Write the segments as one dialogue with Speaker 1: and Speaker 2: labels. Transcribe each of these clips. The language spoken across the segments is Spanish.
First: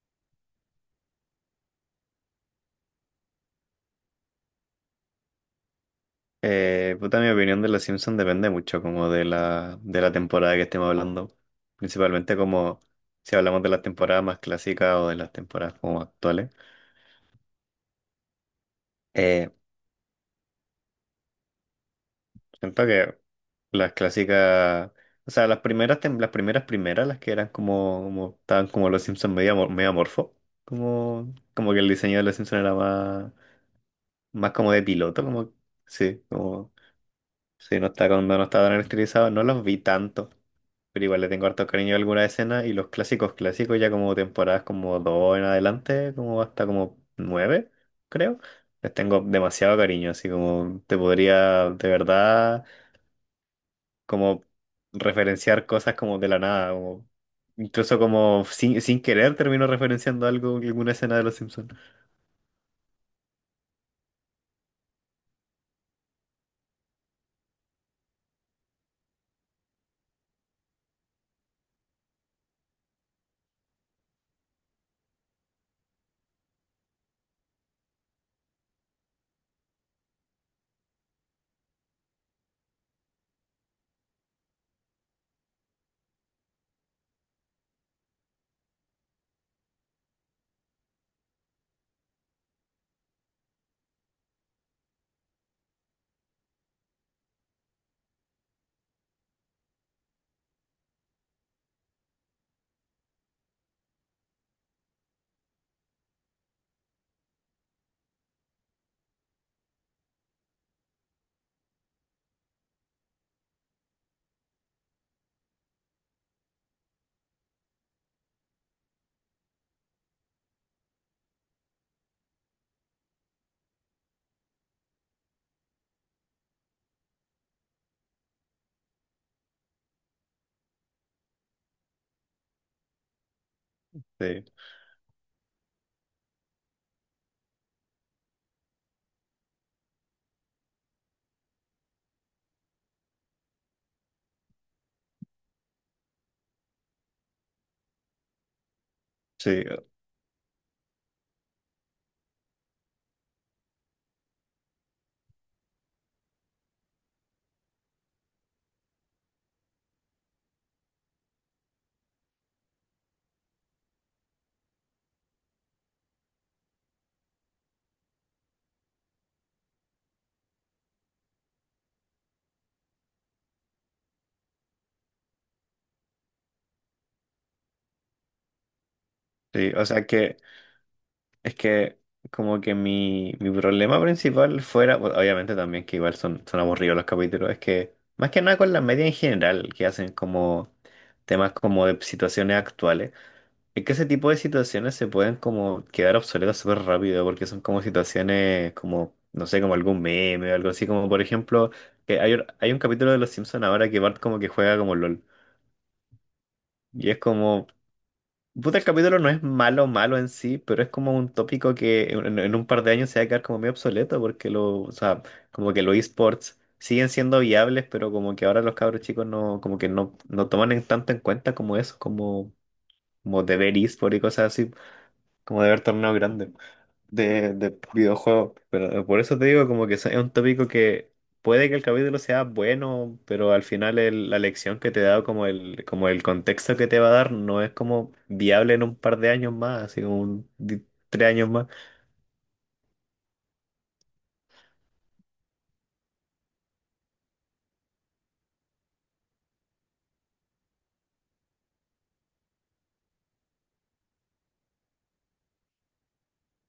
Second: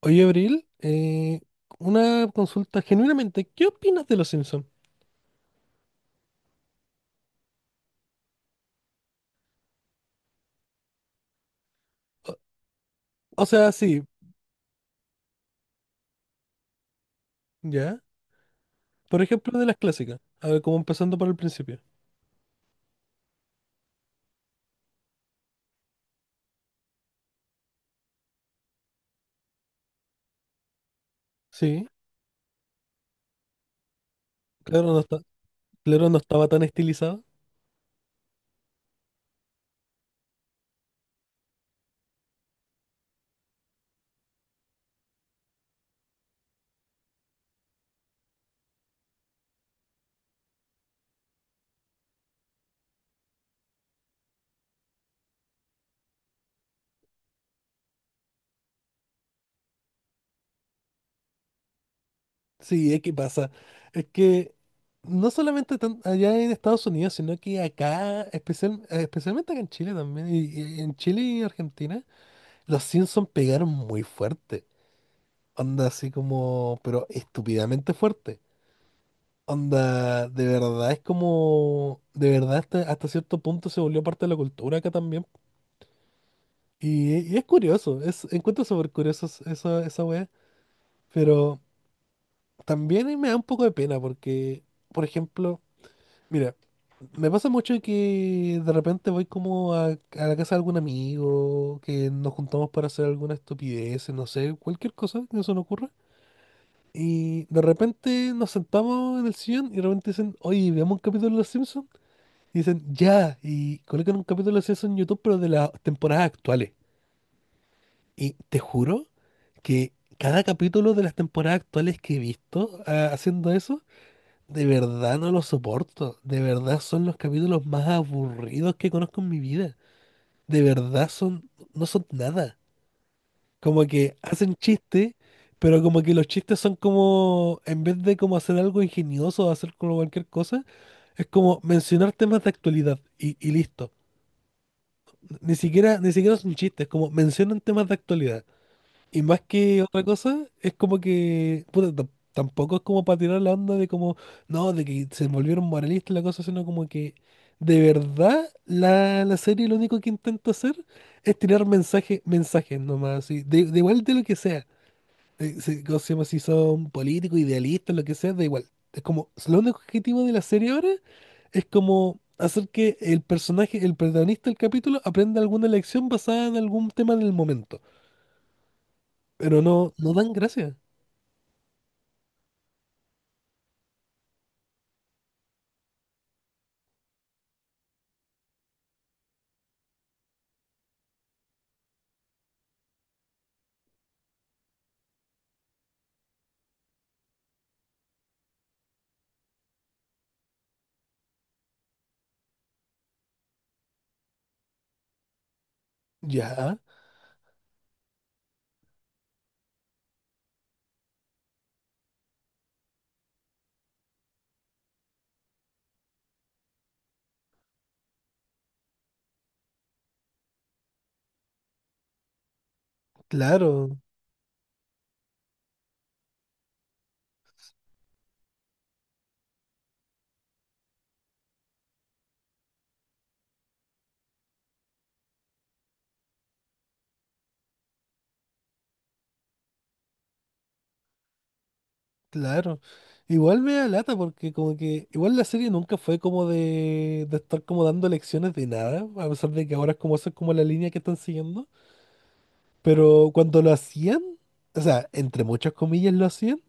Speaker 1: Oye, Abril, una consulta genuinamente, ¿qué opinas de los Simpsons?
Speaker 2: Puta, mi opinión de Los Simpsons depende mucho como de la temporada que estemos hablando.
Speaker 1: O,
Speaker 2: Principalmente como si
Speaker 1: o
Speaker 2: hablamos de
Speaker 1: sea,
Speaker 2: las
Speaker 1: sí,
Speaker 2: temporadas más clásicas o de las temporadas como actuales.
Speaker 1: ya. Por
Speaker 2: Eh,
Speaker 1: ejemplo, de las clásicas. A ver, como empezando por el principio.
Speaker 2: Siento que las clásicas, o sea, las primeras, las primeras primeras, las que eran como estaban como Los Simpsons medio, medio amorfo. Como que
Speaker 1: Sí,
Speaker 2: el diseño de Los Simpsons era más como de
Speaker 1: claro,
Speaker 2: piloto, como,
Speaker 1: claro, no
Speaker 2: sí,
Speaker 1: estaba tan
Speaker 2: como.
Speaker 1: estilizado.
Speaker 2: Sí, no está cuando no está tan estilizado, no los vi tanto. Pero igual le tengo harto cariño a alguna escena y los clásicos clásicos ya como temporadas como dos en adelante, como hasta como 9, creo. Les tengo demasiado cariño, así como te podría de verdad como referenciar cosas como de la nada, como incluso como sin querer termino referenciando algo, alguna escena de Los Simpsons.
Speaker 1: Sí, es que pasa. Es que no solamente allá en Estados Unidos, sino que acá, especialmente acá en Chile también, y en Chile y Argentina, los Simpsons pegaron muy fuerte. Onda así como, pero estúpidamente fuerte. Onda, de verdad es como, de verdad hasta cierto punto se volvió parte de la cultura acá también. Y es curioso, encuentro súper curioso esa wea, pero también me da un poco de pena porque, por ejemplo, mira, me pasa mucho que de repente voy como a la casa de algún amigo, que nos juntamos para hacer alguna estupidez, no sé, cualquier cosa que se nos ocurra. Y de repente nos sentamos en el sillón y de repente dicen, oye, veamos un capítulo de Los Simpsons. Y dicen, ya, y colocan un capítulo de eso en YouTube, pero de las temporadas actuales. Y te juro que cada capítulo de las temporadas actuales que he visto haciendo eso, de verdad no lo soporto. De verdad son los capítulos más aburridos que conozco en mi vida. De verdad son, no son nada. Como que
Speaker 2: Sí,
Speaker 1: hacen chistes, pero como que los chistes son como, en vez de como hacer algo ingenioso o hacer como cualquier cosa, es como mencionar temas de actualidad y listo. Ni siquiera es un chiste, es como mencionan temas de actualidad. Y más
Speaker 2: sí,
Speaker 1: que otra cosa, es como que, puta, tampoco es como para tirar la onda de como, no, de que se volvieron moralistas y la cosa, sino como que de verdad la serie lo único que intenta hacer es tirar mensajes, mensajes nomás, así, de igual de lo que sea. Si, ¿cómo se llama? Si son políticos, idealistas, lo que sea, da igual. Es como, lo único objetivo de la serie ahora es como hacer que el personaje, el protagonista del capítulo, aprenda alguna lección basada en algún tema del momento. Pero
Speaker 2: sí. O
Speaker 1: no,
Speaker 2: sea
Speaker 1: no dan
Speaker 2: que.
Speaker 1: gracia.
Speaker 2: Es que como que mi problema principal fuera, bueno, obviamente también que igual son, aburridos los capítulos, es que más que nada con la media en general, que hacen como temas como de situaciones actuales, es que ese tipo de situaciones se pueden como quedar obsoletas súper rápido, porque son como situaciones como, no sé, como algún meme o algo así, como por ejemplo, que hay, hay un capítulo de Los Simpsons ahora que Bart como que juega como LOL.
Speaker 1: Ya,
Speaker 2: Y es como, puta, el capítulo no es malo malo en sí, pero es como un tópico que en un par de años se va a quedar como medio obsoleto porque lo, o sea, como que los esports siguen siendo viables, pero como que ahora los cabros chicos no, como que no toman en tanto en cuenta como eso, como, como de ver
Speaker 1: claro,
Speaker 2: esports y cosas así, como de ver torneos grandes de videojuegos. Pero por eso te digo como que es un tópico que puede que el capítulo sea bueno, pero al final la lección que te da, como el contexto que te va a dar, no es como viable en un par de años más, así como tres años más.
Speaker 1: claro. Igual me da lata porque como que igual la serie nunca fue como de estar como dando lecciones de nada, a pesar de que ahora es como esa es como la línea que están siguiendo. Pero cuando lo hacían, o sea, entre muchas comillas lo hacían,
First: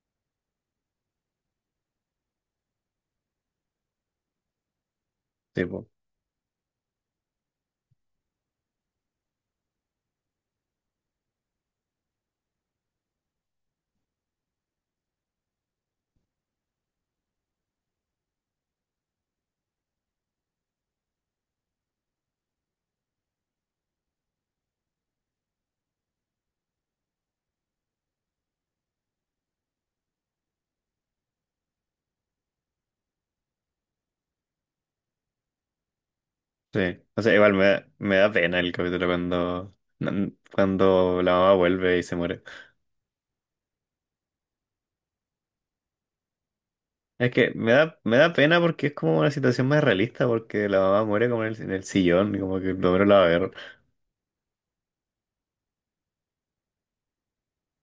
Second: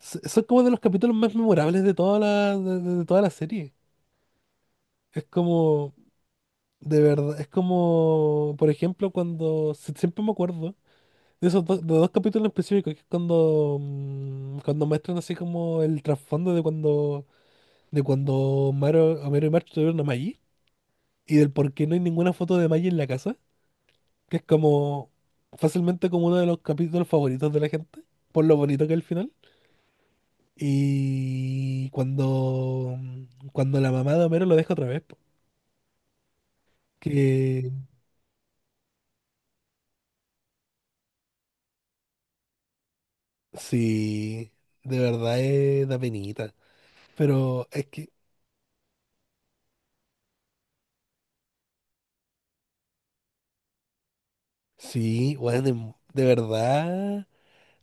Speaker 1: son como de los capítulos más memorables de toda la, de toda la serie. Es
Speaker 2: Sí, po.
Speaker 1: como, de verdad, es como, por ejemplo, cuando siempre me acuerdo de esos dos, de dos capítulos específicos, que es cuando, cuando muestran así como el trasfondo de cuando Homero, Homero y Marge tuvieron a Maggie, y del por qué no hay ninguna foto de Maggie en la casa, que es como fácilmente como uno de los capítulos favoritos de la gente, por lo bonito que es el final. Y cuando, cuando la mamá de Homero lo deja otra vez, po,
Speaker 2: Sí. O sea, igual me
Speaker 1: que
Speaker 2: da, me da pena el capítulo cuando la mamá vuelve y se muere.
Speaker 1: sí, de verdad es, da penita.
Speaker 2: Es que
Speaker 1: Pero
Speaker 2: me
Speaker 1: es
Speaker 2: da,
Speaker 1: que,
Speaker 2: me da pena porque es como una situación más realista, porque la mamá muere como en el, sillón, y como que el hombre la va a ver.
Speaker 1: sí, bueno, de verdad,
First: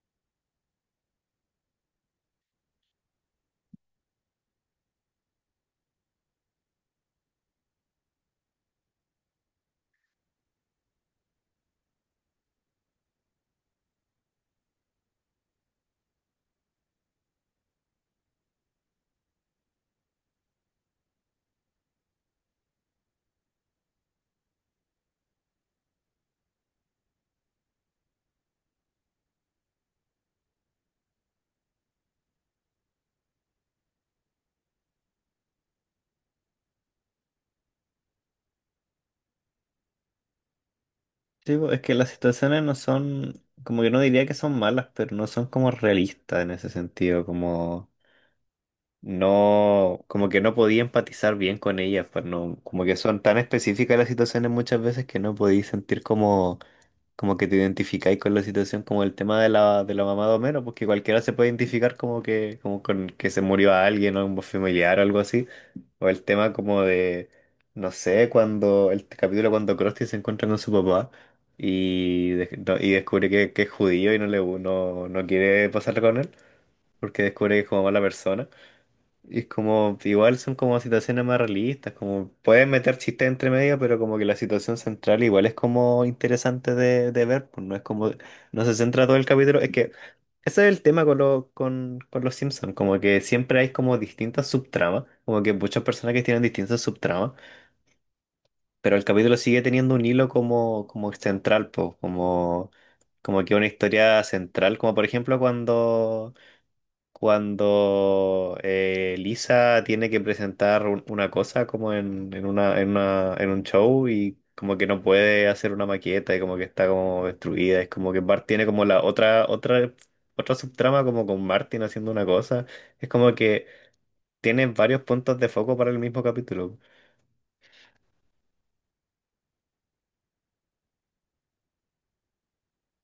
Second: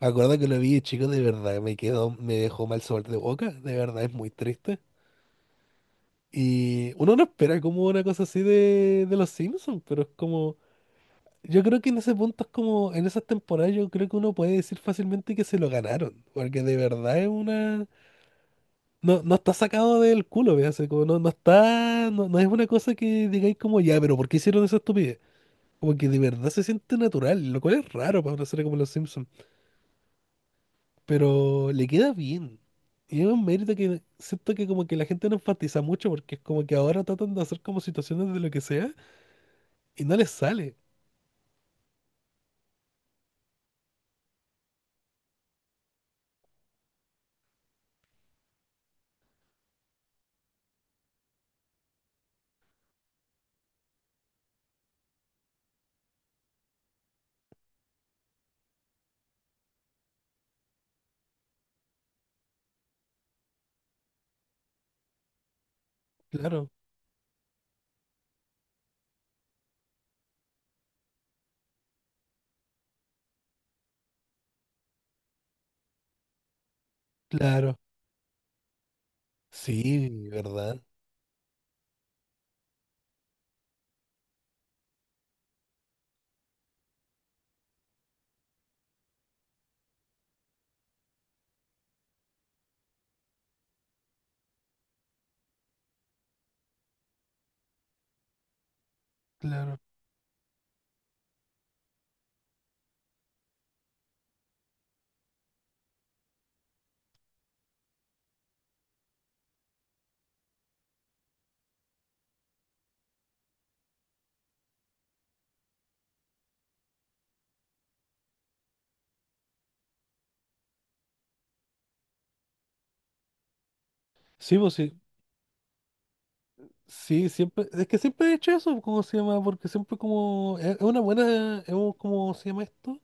Speaker 1: me acuerdo que lo vi, chicos de verdad, me quedó, me dejó mal sabor de boca, de verdad, es muy triste. Y uno no espera como una cosa así de los Simpsons, pero es como, yo creo que en ese punto es como, en esas temporadas yo creo que uno puede decir fácilmente que se lo ganaron, porque de verdad es una, no está sacado del culo, ¿ve? Así como no, no está, no es una cosa que digáis como, ya, pero ¿por qué hicieron esa estupidez? Como que de verdad se siente natural, lo cual es raro para una serie como Los Simpsons. Pero le queda bien. Y es un mérito que siento que como que la gente no enfatiza mucho porque es como que ahora tratan de hacer como situaciones de lo que sea y no les sale.
Speaker 2: Sí, pues, es que las situaciones no son, como que no diría que son malas, pero no son como realistas en ese sentido, como no, como que no podía empatizar bien con ellas, pues no, como que son tan específicas las situaciones muchas veces que no podía sentir como como que te identificáis con la situación, como el tema de la, mamá de Homero, porque cualquiera se puede identificar como que, como con que se murió alguien o un familiar o algo así. O el tema
Speaker 1: Claro,
Speaker 2: como de, no sé, cuando, el capítulo cuando Krusty se encuentra con su papá y, y descubre que es judío y no le no, no quiere pasar con él, porque descubre que es
Speaker 1: claro.
Speaker 2: como mala persona. Y es como,
Speaker 1: Sí,
Speaker 2: igual son como
Speaker 1: ¿verdad?
Speaker 2: situaciones más realistas, como pueden meter chistes entre medio, pero como que la situación central igual es como interesante de ver, pues no es como, no se centra todo el capítulo, es que ese es el tema con los Simpsons, como que siempre hay como distintas subtramas, como que muchas personajes tienen distintas subtramas, pero el capítulo sigue
Speaker 1: Claro.
Speaker 2: teniendo un hilo como, como central, pues, como, como que una historia central, como por ejemplo cuando cuando Lisa tiene que presentar una cosa como en, en un show y como que no puede hacer una maqueta y como que está como destruida. Es como que Bart tiene como la otra subtrama como con Martin haciendo una cosa. Es como que
Speaker 1: Sí,
Speaker 2: tiene
Speaker 1: pues sí.
Speaker 2: varios puntos de foco para el mismo capítulo.
Speaker 1: Sí, siempre. Es que siempre he hecho eso, ¿cómo se llama? Porque siempre como. Es una buena. Es un- ¿cómo se llama esto?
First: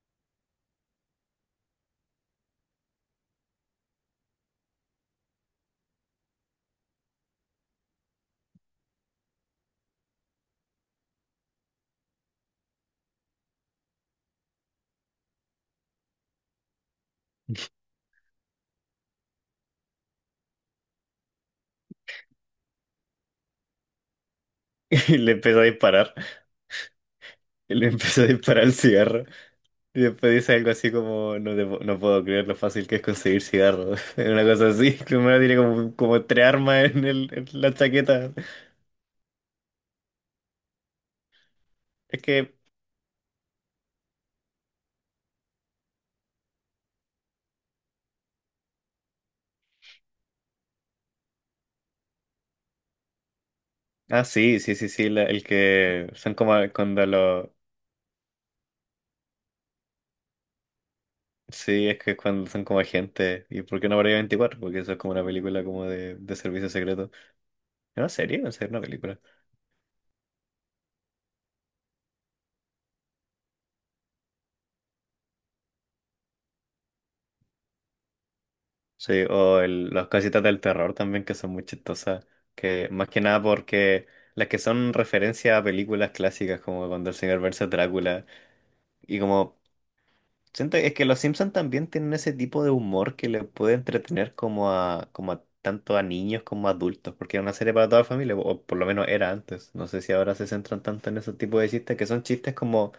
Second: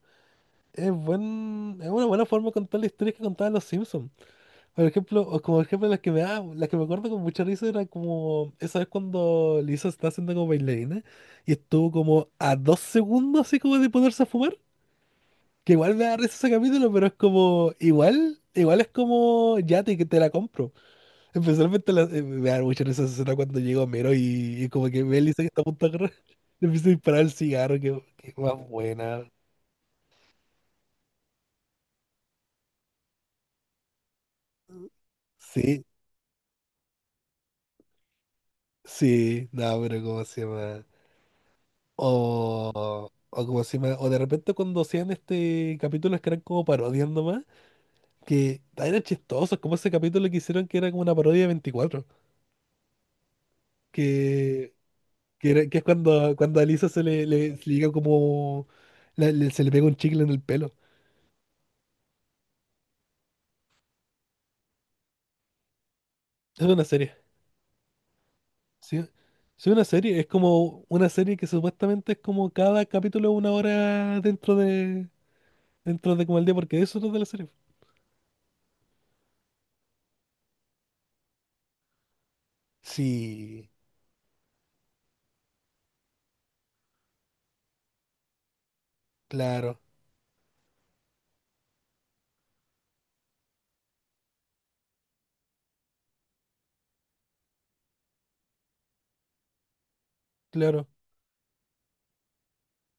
Speaker 1: Es buen, es una buena forma de contar la historia que contaban los Simpsons. Por ejemplo, o como ejemplo las que me da, las que me acuerdo con mucha risa era como esa vez cuando Lisa está haciendo como bailarina y estuvo como a 2 segundos así como de ponerse a fumar. Que igual me da risa ese capítulo, pero es como igual, igual es como ya te, que te la compro. Especialmente me da mucha risa esa escena cuando llega Homero y como que
Speaker 2: Y
Speaker 1: ve a
Speaker 2: le
Speaker 1: Lisa que
Speaker 2: empezó
Speaker 1: está
Speaker 2: a
Speaker 1: a punto de agarrar,
Speaker 2: disparar.
Speaker 1: le empieza a disparar el
Speaker 2: Y
Speaker 1: cigarro,
Speaker 2: le empezó a
Speaker 1: que
Speaker 2: disparar
Speaker 1: más
Speaker 2: el cigarro.
Speaker 1: buena.
Speaker 2: Y después dice algo así como, no, no puedo creer lo fácil que es conseguir cigarros. Una cosa así. Primero tiene
Speaker 1: Sí,
Speaker 2: como, como tres armas en, el, en la chaqueta.
Speaker 1: sí, no, pero ¿cómo se llama?
Speaker 2: Es que…
Speaker 1: O como si me- o de repente cuando hacían este capítulos que eran como parodias nomás, que eran chistosos, como ese capítulo que hicieron que era como una parodia de 24
Speaker 2: Ah, sí,
Speaker 1: que,
Speaker 2: sí, sí, sí. El
Speaker 1: que, que es
Speaker 2: que son
Speaker 1: cuando,
Speaker 2: como
Speaker 1: cuando a Lisa se
Speaker 2: cuando
Speaker 1: le,
Speaker 2: lo…
Speaker 1: le, se le llega como se le pega un chicle en el pelo.
Speaker 2: Sí, es que cuando son como agentes. ¿Y por qué no habría 24? Porque eso es como una película como de
Speaker 1: Es
Speaker 2: servicio
Speaker 1: una
Speaker 2: secreto.
Speaker 1: serie,
Speaker 2: ¿Es una serie? ¿En serio? ¿Una
Speaker 1: sí.
Speaker 2: película?
Speaker 1: Es una serie, es como una serie que supuestamente es como cada capítulo 1 hora dentro de como el día, porque de eso es lo de la serie.
Speaker 2: Sí, o el, las casitas del terror también que son muy chistosas. Que más que nada
Speaker 1: Sí,
Speaker 2: porque… Las que son referencia a películas clásicas, como cuando el señor versus Drácula, y como
Speaker 1: claro,
Speaker 2: siento es que los Simpsons también tienen ese tipo de humor que le puede entretener como a tanto a niños como a adultos, porque era una serie para toda la familia, o por lo menos era antes. No sé si ahora se centran
Speaker 1: claro,
Speaker 2: tanto en ese tipo de chistes, que son chistes como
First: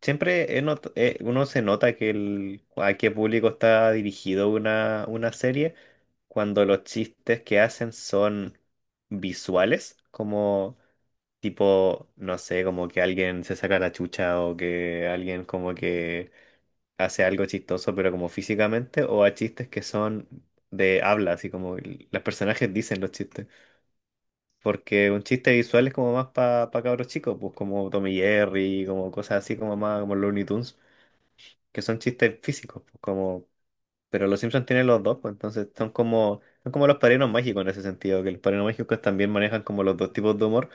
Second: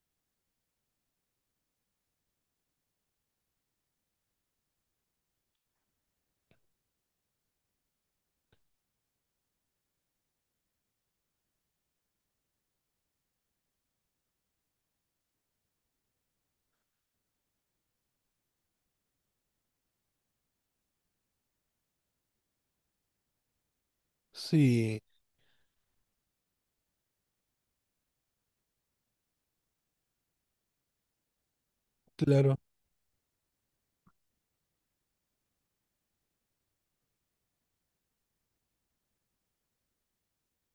Speaker 2: siempre he uno se nota que el, a qué público está dirigido una serie cuando los chistes que hacen son visuales, como tipo, no sé, como que alguien se saca la chucha o que alguien como que hace algo chistoso, pero como físicamente, o a chistes que son de habla, así como los personajes dicen los chistes.
Speaker 1: sí,
Speaker 2: Porque un chiste visual es como más para cabros chicos, pues como Tommy Jerry, como cosas así como más como Looney Tunes, que son chistes
Speaker 1: claro.
Speaker 2: físicos, pues, como pero los Simpsons tienen los dos, pues entonces son como los padrinos mágicos en ese sentido, que los padrinos mágicos también manejan como los dos tipos de humor,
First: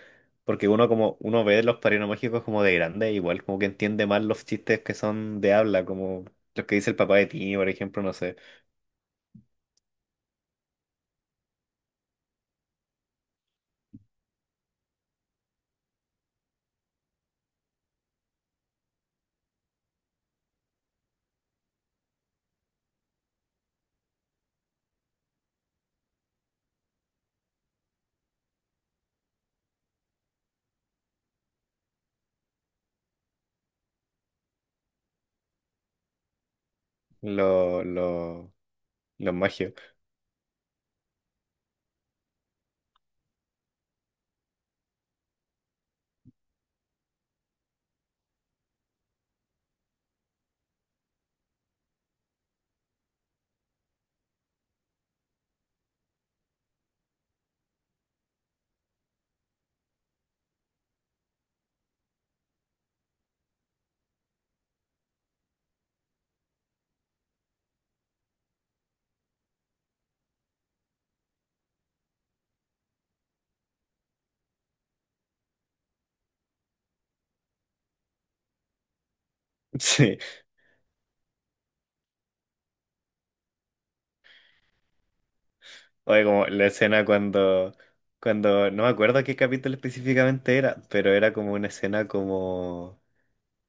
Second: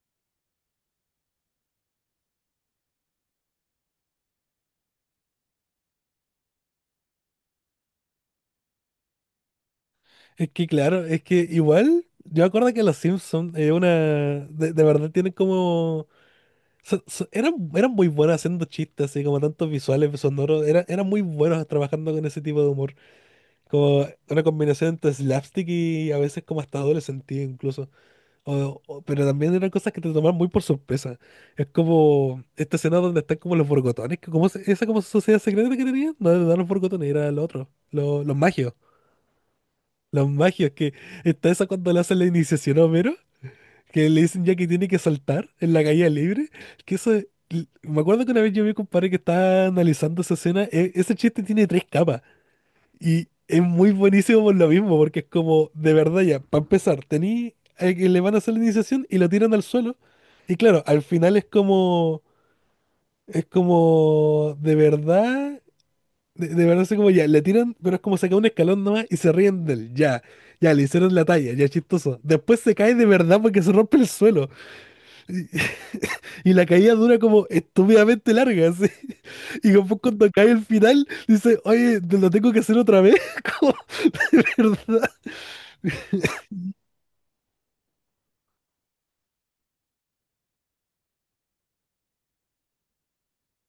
Speaker 2: porque uno como uno ve los padrinos mágicos como de grande, igual como que entiende más los chistes que son de habla, como los que dice el papá de Timmy, por ejemplo, no sé,
Speaker 1: Es que igual, yo me acuerdo que los Simpsons, de verdad tienen como, eran muy buenos haciendo chistes, así como tantos visuales, sonoros, eran muy buenos trabajando con ese tipo de humor, como una combinación entre slapstick y a veces como hasta doble sentido incluso, pero también eran cosas que te tomaban muy por sorpresa, es como esta escena donde están como los borgotones, que como esa como sociedad secreta que tenían, no, no eran los borgotones, eran los otros,
Speaker 2: los
Speaker 1: los
Speaker 2: lo,
Speaker 1: magios.
Speaker 2: los magios.
Speaker 1: Los magios, que está esa cuando le hacen la iniciación a Homero, que le dicen ya que tiene que saltar en la caída libre, que me acuerdo que una vez yo vi un compadre que estaba analizando esa escena, ese chiste tiene tres capas y es muy buenísimo por lo mismo, porque es como, de verdad ya, para empezar, tení a que le van a hacer la iniciación y lo tiran al suelo, y claro, al final es como, de verdad de verdad, así como ya, le tiran, pero es como saca un escalón nomás y se ríen de él. Ya, ya, le hicieron la talla, ya chistoso. Después se cae de verdad porque se rompe el suelo. Y, y la caída dura como estúpidamente larga, así. Y después
Speaker 2: Sí,
Speaker 1: cuando cae el final, dice, oye, te lo tengo que hacer otra vez. Como, de verdad,
Speaker 2: oye, como la escena cuando, cuando, no me acuerdo qué capítulo específicamente era, pero era como una escena como.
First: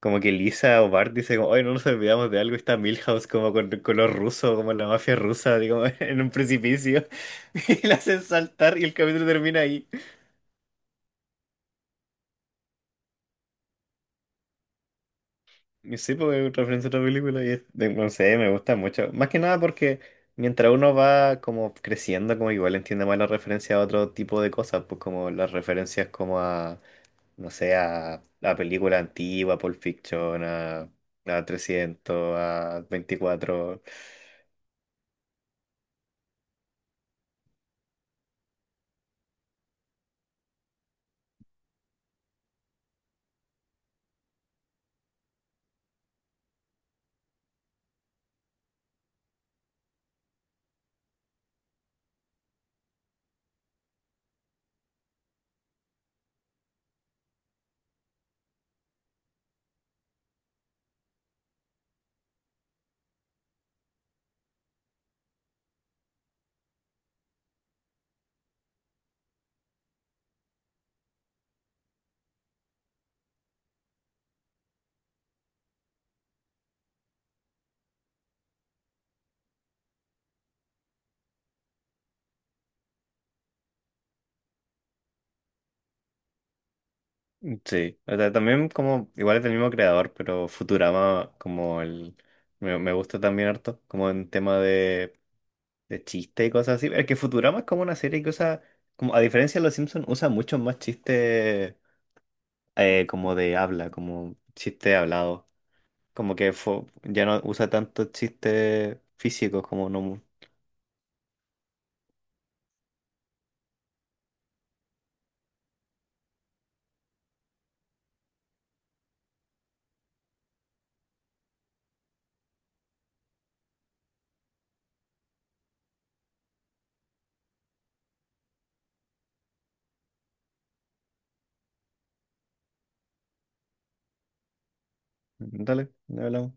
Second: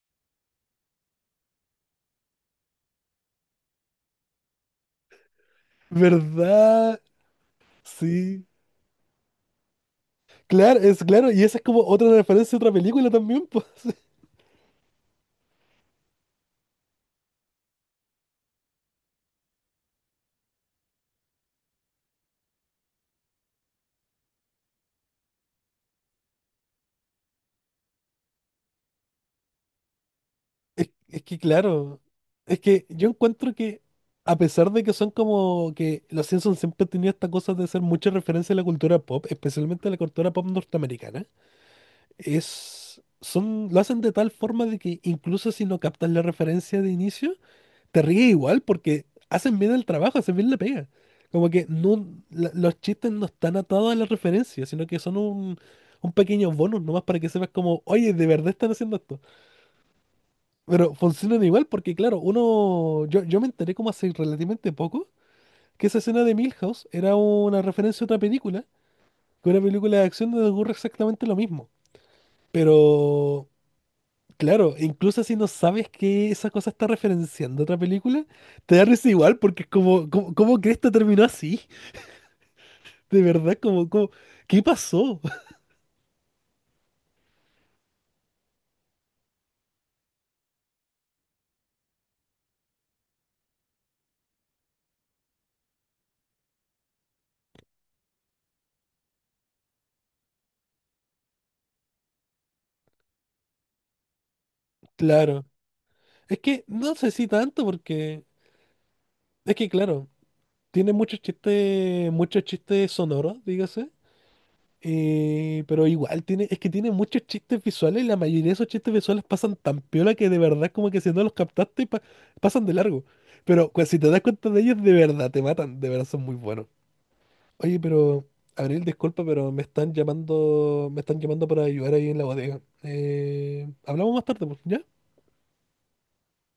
Speaker 2: Como que Lisa o Bart dice como, oye, no nos olvidamos de algo, y está Milhouse como con color ruso, como la mafia rusa, digo, en un
Speaker 1: verdad,
Speaker 2: precipicio, y la hacen
Speaker 1: sí.
Speaker 2: saltar y el capítulo termina ahí.
Speaker 1: Claro, es claro, y esa es como otra referencia a otra película también, pues.
Speaker 2: Y sí, porque es referencia a otra película y es, de- no sé, me gusta mucho. Más que nada porque mientras uno va como creciendo, como igual entiende más la referencia a otro tipo de cosas, pues como las referencias como a, no sé, a la película antigua, Pulp Fiction,
Speaker 1: Es, es que
Speaker 2: a
Speaker 1: claro,
Speaker 2: 300,
Speaker 1: es que
Speaker 2: a
Speaker 1: yo encuentro que
Speaker 2: 24.
Speaker 1: a pesar de que son como que los Simpsons siempre han tenido esta cosa de hacer mucha referencia a la cultura pop, especialmente a la cultura pop norteamericana, es, son, lo hacen de tal forma de que incluso si no captas la referencia de inicio, te ríes igual porque hacen bien el trabajo, hacen bien la pega. Como que no, los chistes no están atados a la referencia, sino que son un pequeño bonus nomás para que sepas como, oye, de verdad están haciendo esto. Pero funcionan igual porque, claro, uno. Yo me enteré como hace relativamente poco que esa escena de Milhouse era una referencia a otra película, que una película de acción donde ocurre exactamente lo mismo. Pero, claro, incluso si no sabes que esa cosa está referenciando otra película, te da risa igual porque es como, como, ¿cómo que esto terminó así? De verdad, como, como, ¿qué pasó?
Speaker 2: Mm, sí, o sea, también como, igual es el mismo creador, pero Futurama como el, me gusta también harto, como en tema de chiste y cosas así. Es que Futurama es como una serie que usa, como a diferencia de Los Simpsons, usa mucho más chiste como de habla, como chiste
Speaker 1: Claro.
Speaker 2: hablado. Como
Speaker 1: Es
Speaker 2: que
Speaker 1: que no sé
Speaker 2: ya
Speaker 1: si
Speaker 2: no
Speaker 1: tanto
Speaker 2: usa tanto
Speaker 1: porque.
Speaker 2: chiste
Speaker 1: Es
Speaker 2: físico
Speaker 1: que,
Speaker 2: como
Speaker 1: claro,
Speaker 2: no…
Speaker 1: tiene muchos chistes sonoros, dígase pero igual tiene, es que tiene muchos chistes visuales y la mayoría de esos chistes visuales pasan tan piola que de verdad como que si no los captaste pasan de largo. Pero pues, si te das cuenta de ellos, de verdad te matan, de verdad son muy buenos. Oye, pero Abril, disculpa, pero me están llamando para ayudar ahí en la bodega. Hablamos más tarde, pues, ¿ya?
Speaker 2: Dale, ya hablamos.